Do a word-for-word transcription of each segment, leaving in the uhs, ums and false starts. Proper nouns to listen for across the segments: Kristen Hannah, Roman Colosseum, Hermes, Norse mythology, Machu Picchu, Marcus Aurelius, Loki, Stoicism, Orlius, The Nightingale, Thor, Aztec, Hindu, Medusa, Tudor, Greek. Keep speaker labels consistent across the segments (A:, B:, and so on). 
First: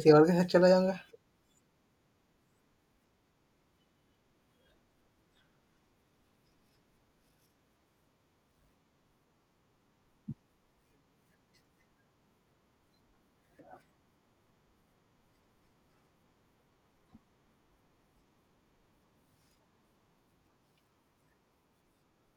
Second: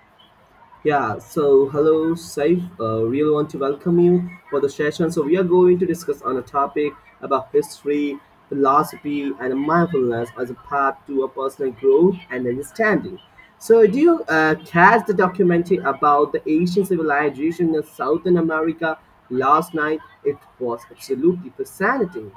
A: किसी और के साथ चला जाऊंगा.
B: Yeah, so hello, Saif. Uh, really want to welcome you for the session. So we are going to discuss on a topic about history, philosophy, and mindfulness as a path to a personal growth and understanding. So do you uh, catch the documentary about the Asian civilization in Southern America last night? It was absolutely fascinating.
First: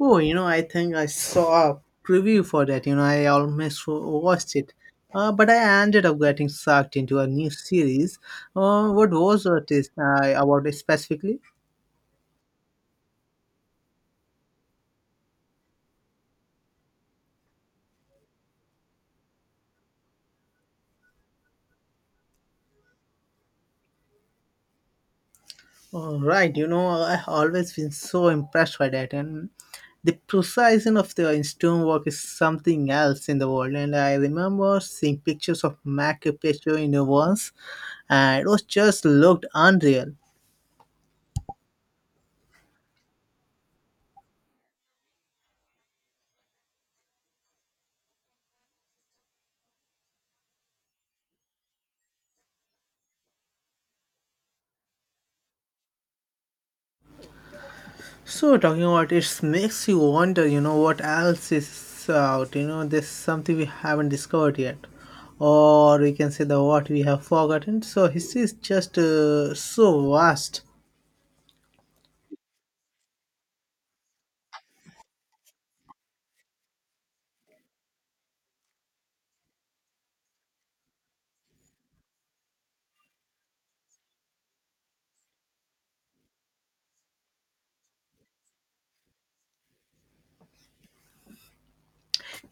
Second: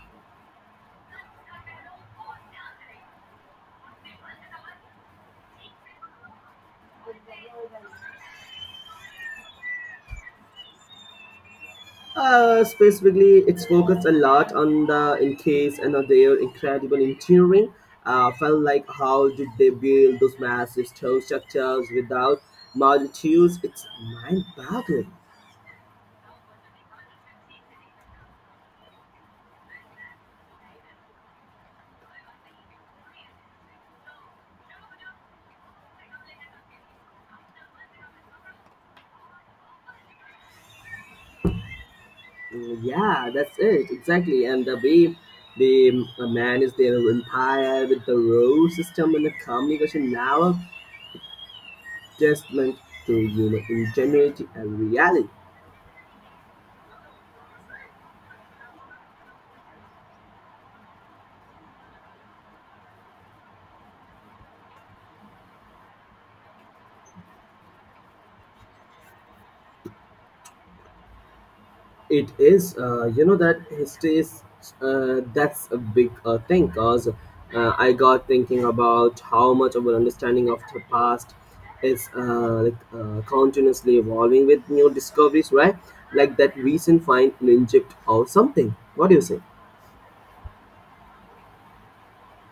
A: Oh, you know I think I saw a preview for that, you know I almost watched it, uh, but I ended up getting sucked into a new series. Uh, what was it, is uh, about it specifically?
B: Uh, specifically, it's focused a lot on the in case and on their incredible engineering. Uh, felt like how did they build those massive stone structures without multitudes? It's mind-boggling.
A: All right, you know, I have always been so impressed by that, and the precision of the stone work is something else in the world. And I remember seeing pictures of Machu Picchu in the once, and it was just looked unreal.
B: Mm, yeah, that's it exactly. And the way they uh, manage their empire with the road system and the communication now, testament to human ingenuity and reality.
A: So talking about it makes you wonder, you know, what else is out. You know, there's something we haven't discovered yet, or we can say the what we have forgotten. So history is just uh, so vast.
B: It is, uh, you know, that history is uh, that's a big uh, thing because uh, I got thinking about how much of our understanding of the past is uh, like, uh, continuously evolving with new discoveries, right? Like that recent find in Egypt or something. What do you say?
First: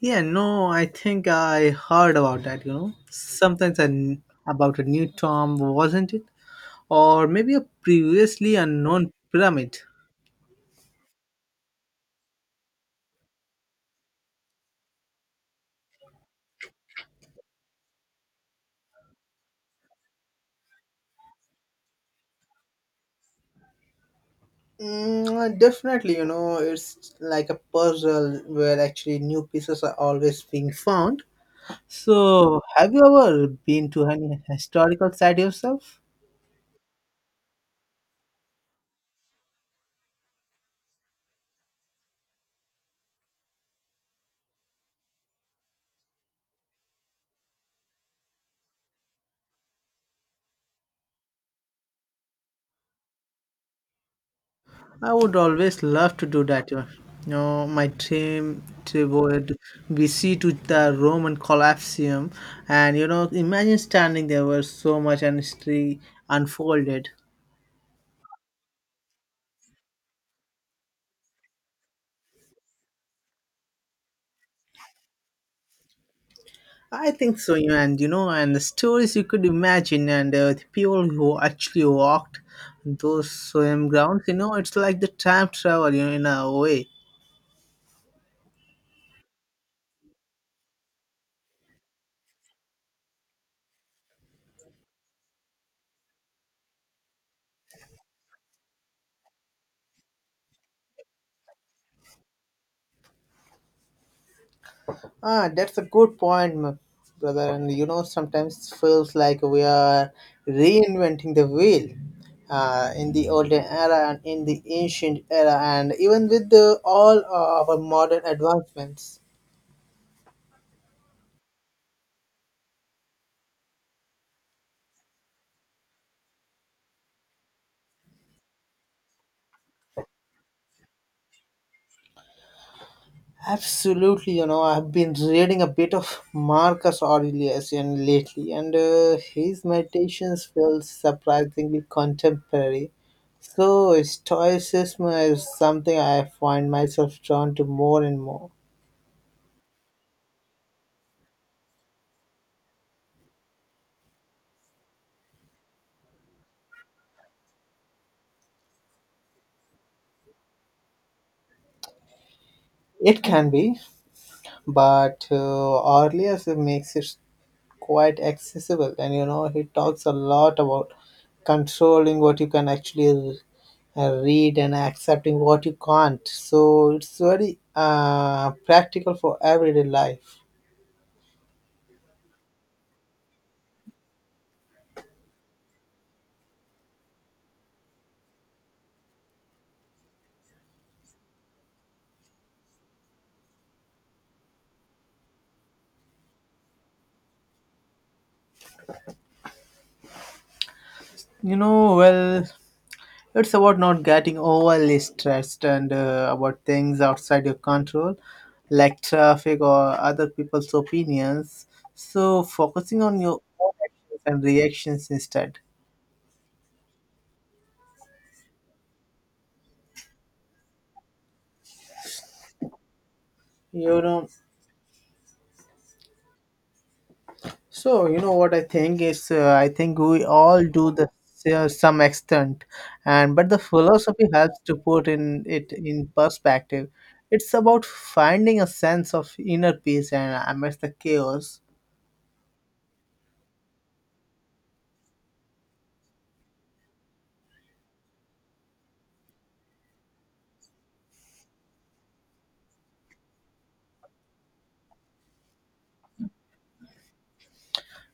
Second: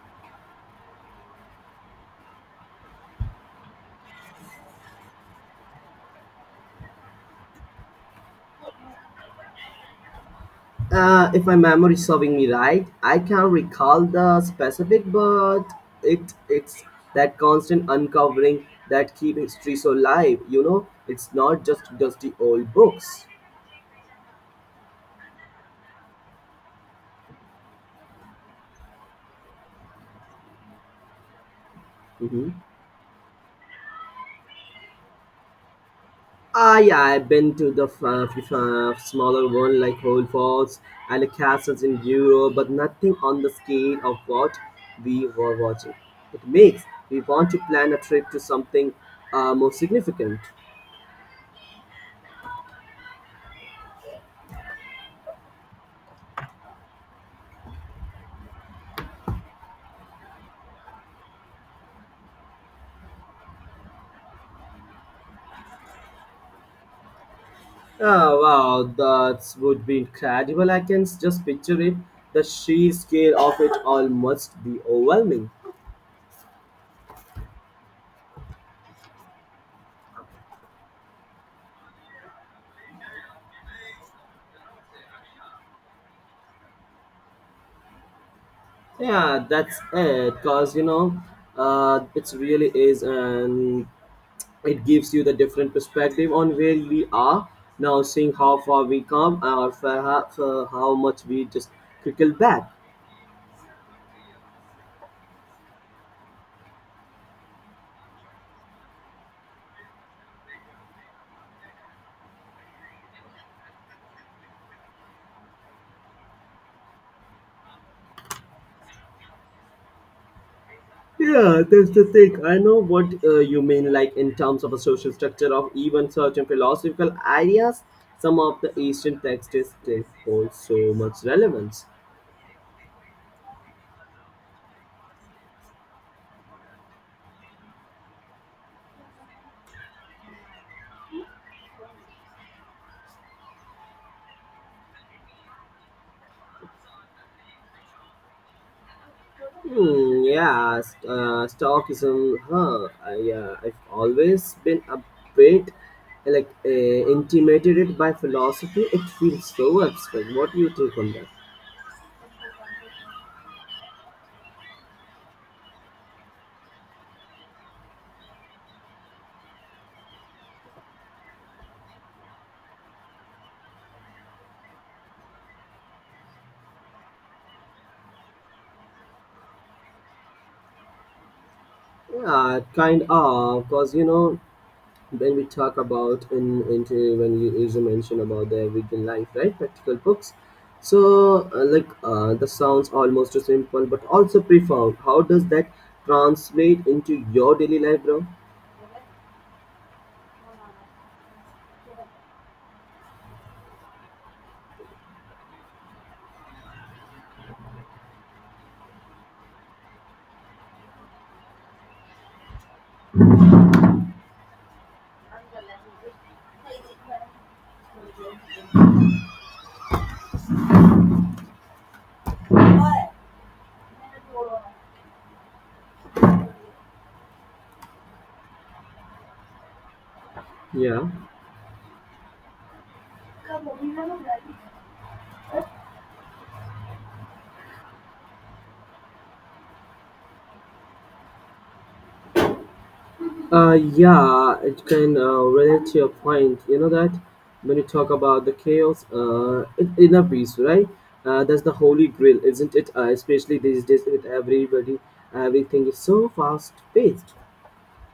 A: Yeah, no, I think I heard about that. You know, sometimes an, about a new tomb, wasn't it, or maybe a previously unknown pyramid.
B: Uh, if my memory is serving me right, I can't recall the specific, but it it's that constant uncovering that keep history so alive. You know, it's not just dusty old books.
A: Mm, definitely, you know, it's like a puzzle where actually new pieces are always being found.
B: Hmm.
A: So, have you ever been to any historical site yourself?
B: Ah, yeah, I've been to the f- uh, f- uh, smaller one like Whole Falls and the castles in Europe, but nothing on the scale of what we were watching. It makes we want to plan a trip to something uh, more significant.
A: I would always love to do that. You know, my dream trip would be see to the Roman Colosseum, and you know, imagine standing there where so much history unfolded.
B: Ah, wow, that would be incredible. I can just picture it. The sheer scale of it all must be overwhelming.
A: I think so, you know, and you know, and the stories you could imagine, and uh, the people who actually walked those same grounds. You know, it's like the time travel, you know, in a way.
B: Yeah, that's it. Because, you know, uh, it really is, and it gives you the different perspective on where we are now, seeing how far we come or for how, for how much we just trickle back.
A: Ah, that's a good point, m- brother. And you know, sometimes feels like we are reinventing the wheel uh, in the olden era and in the ancient era, and even with the, all our modern advancements.
B: Yeah, that's the thing. I know what uh, you mean, like in terms of a social structure of even certain philosophical ideas. Some of the Eastern texts they hold so much relevance.
A: Absolutely, you know, I've been reading a bit of Marcus Aurelius and lately, and uh, his meditations feel surprisingly contemporary. So, Stoicism is something I find myself drawn to more and more.
B: Hmm, yeah, st- uh, Stoicism. Huh? I, uh, I've always been a bit like uh, intimidated by philosophy. It feels so abstract. What do you think on that?
A: It can be, but uh, Orlius makes it quite accessible, and you know he talks a lot about controlling what you can actually uh, read and accepting what you can't. So it's very uh, practical for everyday life.
B: Yeah, kind of, because you know. When we talk about in into when you is mention about the everyday life, right? Practical books. So uh, like uh, the sounds almost too simple, but also profound. How does that translate into your daily life, bro?
A: You know, well, it's about not getting overly stressed and uh, about things outside your control, like traffic or other people's opinions. So focusing on your own actions and reactions instead. You know. So you know what I think is uh, I think we all do
B: Yeah.
A: the uh, some extent, and but the philosophy helps to put in it in perspective. It's about finding a sense of inner peace and amidst the chaos.
B: Uh, yeah, it can uh, relate to your point. You know that when you talk about the chaos, uh, in- inner peace, right? Uh, that's the holy grail, isn't it? Uh, especially these days with everybody, everything is so fast paced.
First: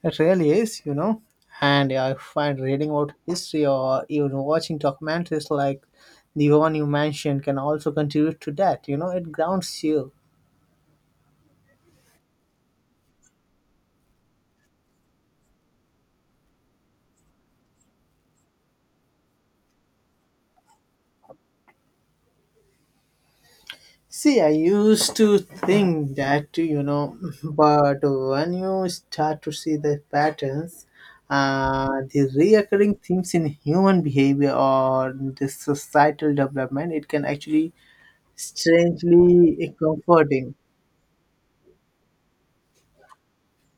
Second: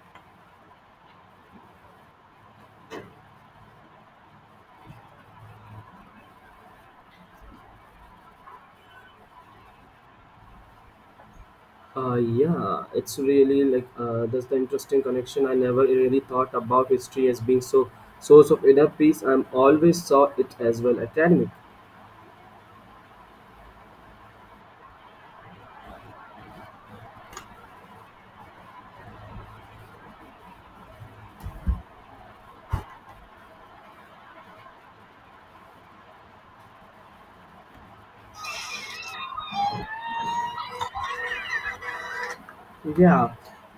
A: It really is, you know. And I find reading about history or even watching documentaries like the one you mentioned can also contribute to that. You know, it grounds you.
B: Uh, yeah, it's really like uh, that's the interesting connection. I never really thought about history as being so source of inner peace. I'm always saw it as well academic.
A: See, I used to think that, you know, but when you start to see the patterns, uh, the reoccurring themes in human behavior or the societal development, it can actually strangely comforting.
B: Yeah,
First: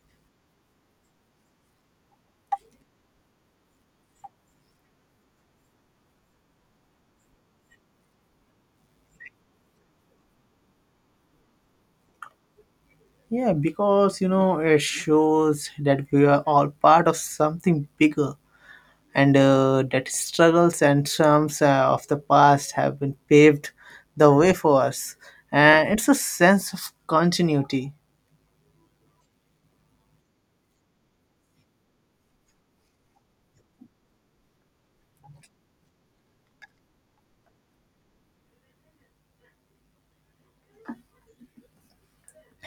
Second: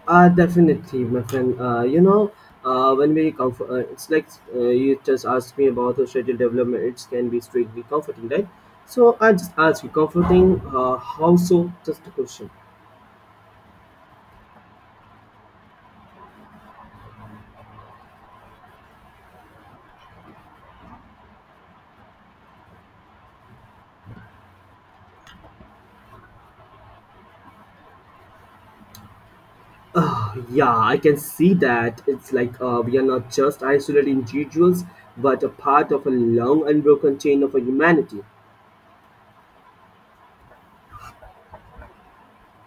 B: uh, definitely, my friend. Uh, you know, uh, when we come, for, uh, it's like uh, you just asked me about the schedule development. It can be strictly comforting, right? So I just ask you, comforting? Uh, how so? Just a question.
A: Yeah, because you know it shows that we are all part of something bigger, and uh, that struggles and triumphs uh, of the past have been paved the way for us. And it's a sense of continuity.
B: Ah, yeah, I can see that. It's like uh, we are not just isolated individuals, but a part of a long unbroken chain of humanity.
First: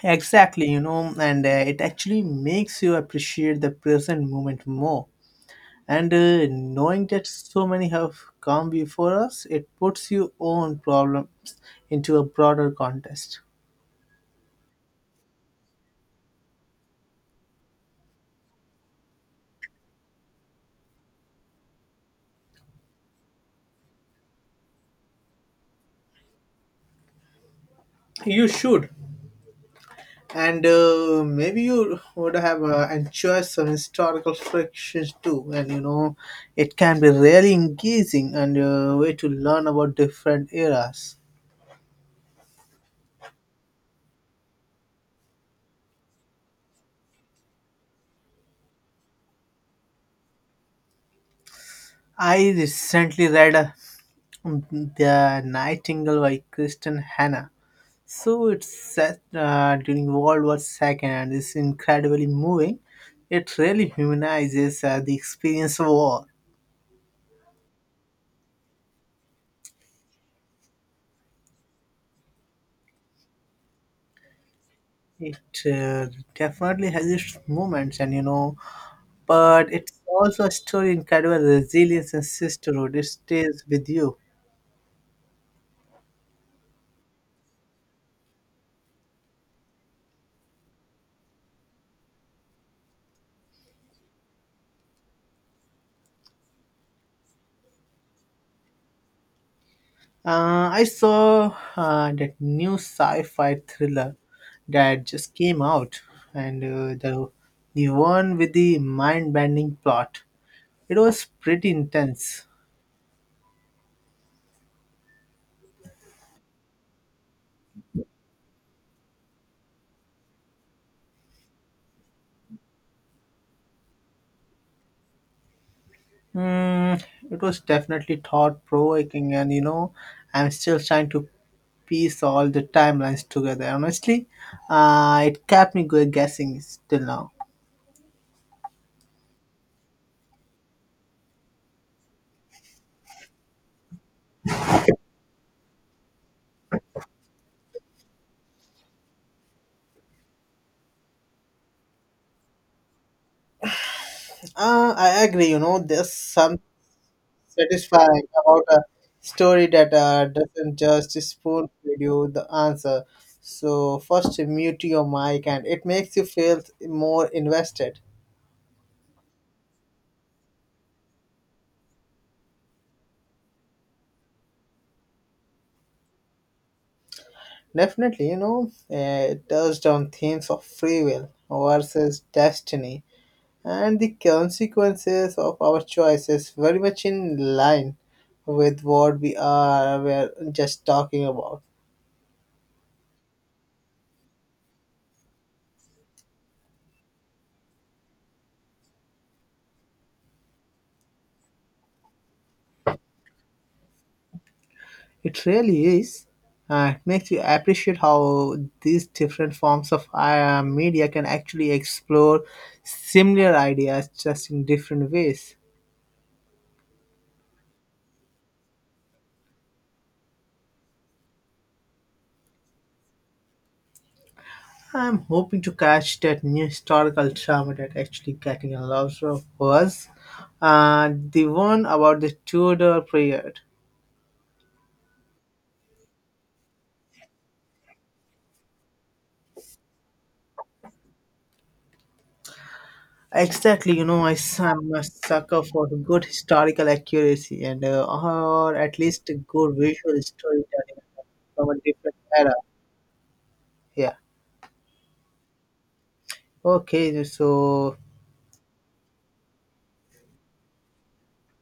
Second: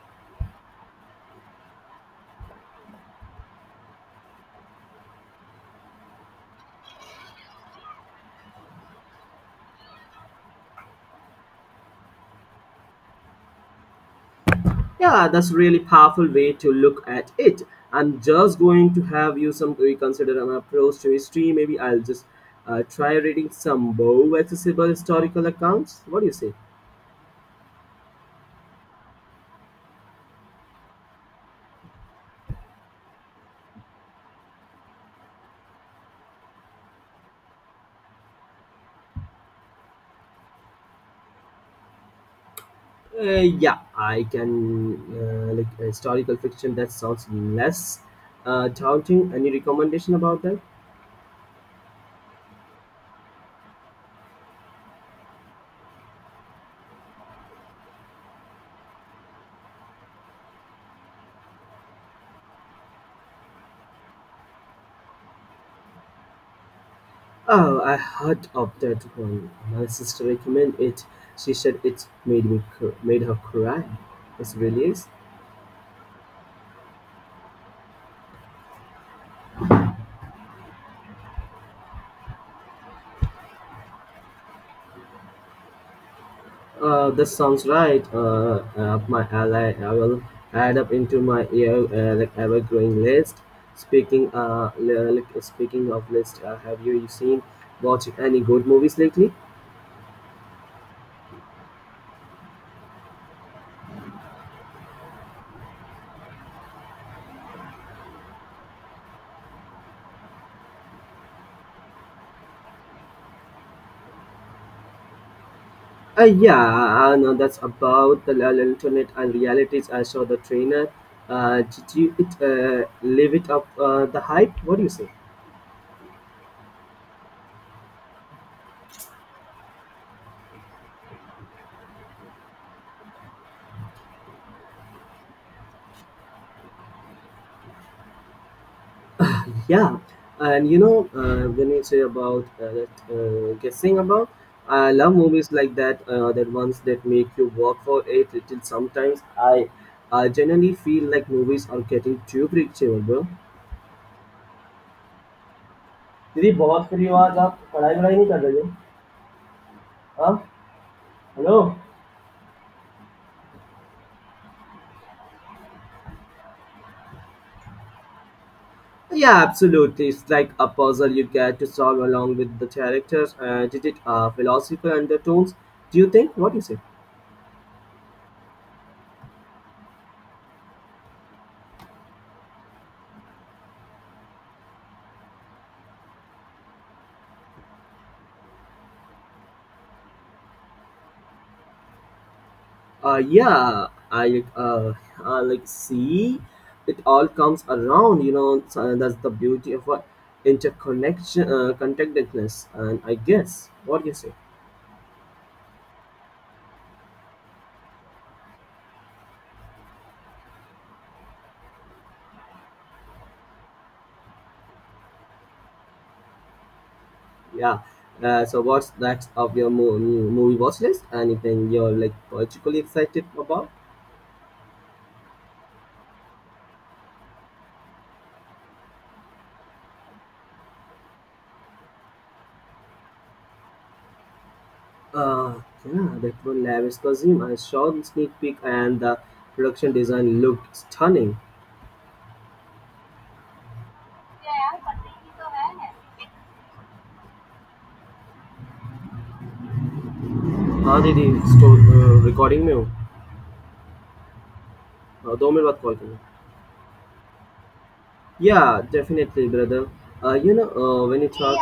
A: Exactly, you know, and uh, it actually makes you appreciate the present moment more. And uh, knowing that so many have come before us, it puts your own problems into a broader context.
B: Yeah, that's a really powerful way to look at it. I'm just going to have you some reconsider my approach to history. Maybe I'll just uh, try reading some more accessible historical accounts. What do you say?
A: You should, and uh, maybe you would have uh, enjoyed some historical fictions too, and you know it can be really engaging and a way to learn about different eras.
B: Uh, yeah, I can uh, like historical fiction. That sounds less uh, daunting. Any recommendation about that?
A: I recently read uh, The Nightingale by Kristen Hannah. So it's set uh, during World War Two, and it's incredibly moving. It really humanizes uh, the experience of war.
B: Oh, I heard of that one. My sister recommended it. She said it made me cr- made her cry. It really is.
A: It uh, definitely has its moments, and you know but it's also a story of incredible resilience and sisterhood. It stays with you.
B: Uh, that sounds right. Uh, up my ally. I will add up into my ear uh, like ever growing list. Speaking uh, li- like, speaking of list, uh, have you seen watching any good movies lately?
A: Uh, I saw uh, that new sci-fi thriller that just came out, and uh, the the one with the mind-bending plot. It was pretty intense.
B: Uh, yeah, I know that's about the l- alternate and realities. I saw the trainer. Uh, did you it, uh, live it up uh, the hype? What do you say?
A: Mm, it was definitely thought-provoking, and you know, I'm still trying to piece all the timelines together. Honestly, uh, it kept me go- guessing still now.
B: Yeah, and you know, uh, when you say about uh, that uh, guessing about, I love movies like that. Uh, that ones that make you work for it. Till sometimes I, I generally feel like movies are getting too predictable, bro.
A: Uh, I agree. You know, there's
B: दीदी
A: some
B: बहुत free हो आज आप पढ़ाई वढ़ाई
A: satisfying
B: नहीं कर रहे
A: about
B: हो.
A: a story that uh,
B: हाँ.
A: doesn't just
B: hello.
A: spoon feed you the answer. So first, mute your mic, and it makes you feel more invested.
B: Yeah, absolutely. It's like a puzzle you get to solve along with the characters. Uh, did it uh, philosophical undertones? Do you think? What do you say?
A: Definitely, you know, uh, it touched on themes of free will versus destiny and the consequences of our choices, very much in line with what we are we're just talking about.
B: Uh yeah I uh, uh like see it all comes around, you know, so uh, that's the beauty of what interconnection, uh, connectedness, and I guess what do you say.
A: It really is. Uh, it makes you appreciate how these different forms of uh, media can actually explore similar ideas just in different ways.
B: Yeah, uh, so what's next of your mo- mo- movie watch list, anything you're like particularly excited about?
A: I'm hoping to catch that new historical drama that actually getting a lot of buzz. Uh, the one about the Tudor period.
B: uh yeah, that one lavish costume, I saw the sneak peek and the production design looked stunning.
A: Exactly, you know, I, am a sucker for good historical accuracy and uh, or at least good visual
B: हाँ
A: storytelling
B: didi.
A: from a
B: store
A: different era.
B: Recording में हूँ.
A: Yeah.
B: अ, दो minute बाद call करूँ.
A: Okay, so
B: Yeah, definitely, brother. Uh, you know, uh, when you talk,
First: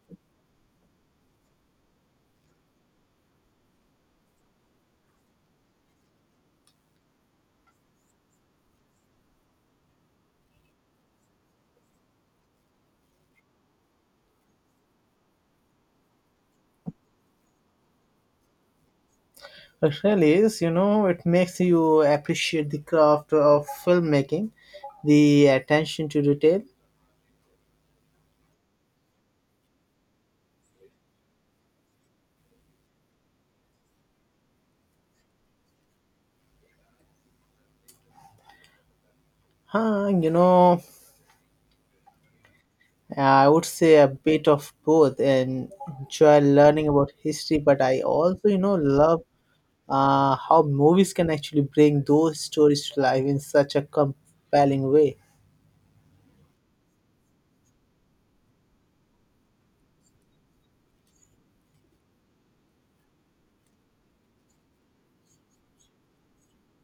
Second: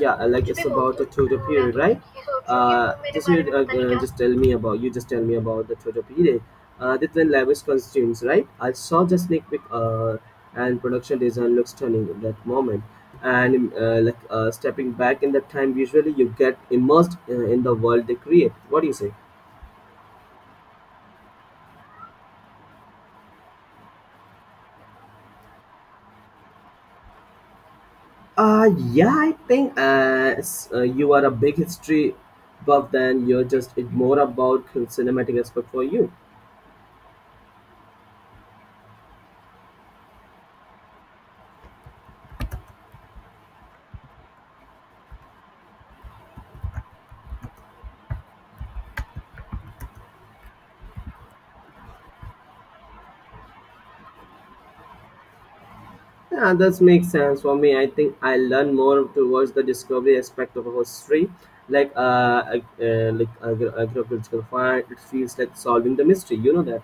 B: yeah, uh, like it's about the Tudor period, right? Uh, just you uh, uh, just tell me about you. Just tell me about the Tudor period. Uh, the twin lavish costumes, right? I saw the sneak peek, uh, and production design looks stunning in that moment. And uh, like uh, stepping back in that time, usually you get immersed uh, in the world they create. What do you say?
A: it really is, you know, it makes you appreciate the craft of filmmaking, the attention to detail.
B: Uh, yeah, I think as uh, you are a big history buff, then you're just it's more about cinematic aspect for you.
A: Huh, you know, I would say a bit of both and enjoy learning about history, but I also, you know, love uh, how movies can actually bring those stories to life in such a compelling way.
B: Yeah, that makes sense for me. I think I learn more towards the discovery aspect of history, like uh, ag- uh like agri- agricultural find. It feels like solving the mystery. You know that.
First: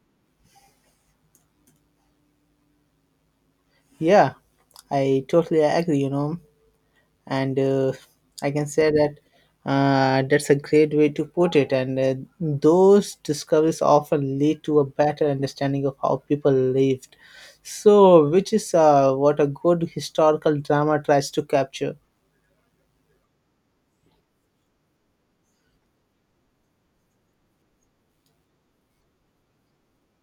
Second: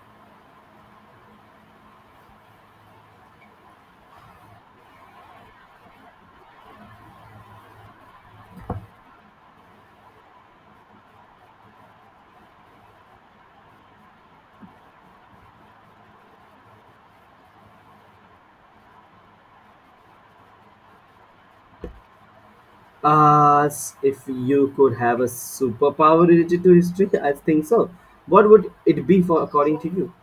A: Yeah, I totally agree, you know. And uh, I can say that uh, that's a great way to put it, and uh, those discoveries often lead to a better understanding of how people lived, so which is uh, what a good historical drama tries to capture.
B: Uh, s- if you could have a superpower related to history, I think so. What would it be for according to you?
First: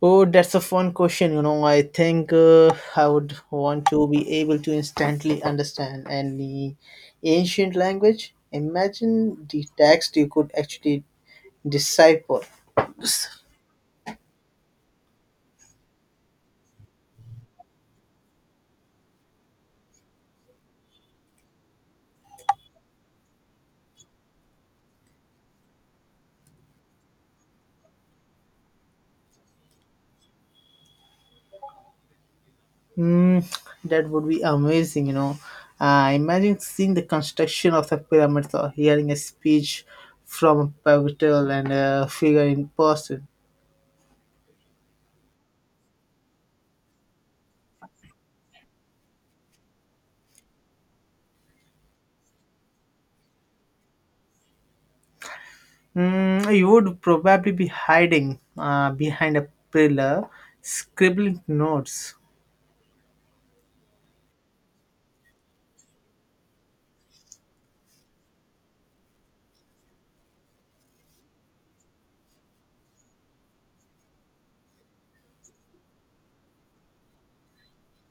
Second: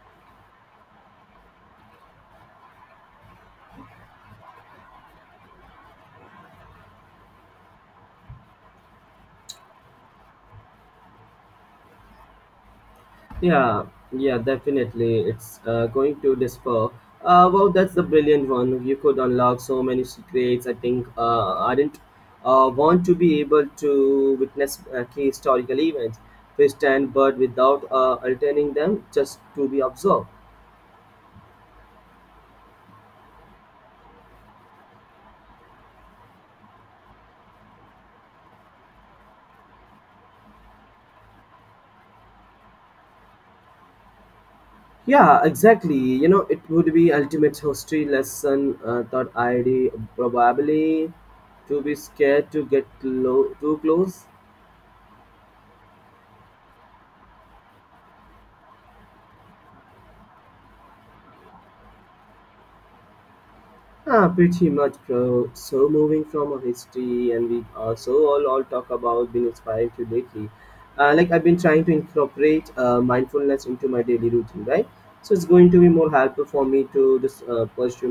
A: Oh, that's a fun question, you know I think uh, I would want to be able to instantly understand any ancient language. Imagine the text you could actually decipher.
B: Yeah, yeah, definitely. It's uh, going to differ. Uh, wow, that's the brilliant one. You could unlock so many secrets. I think uh, I didn't uh, want to be able to witness uh, key historical events, fish and bird, without uh, alterning them just to be observed.
A: Mm, that would be amazing, you know. Uh, imagine seeing the construction of the pyramids or hearing a speech from a pivotal and a figure in person.
B: Yeah, exactly. You know, it would be ultimate history lesson. Uh, thought I'd probably to be scared to get low, too close.
A: Mm, you would probably be hiding uh, behind a pillar, scribbling notes,
B: Ah, pretty much. Bro. So moving from a history, and we also all, all talk about being inspired to lately. Uh, like I've been trying to incorporate uh, mindfulness into my daily routine, right? So it's going to be more helpful for me to just uh, pursue more.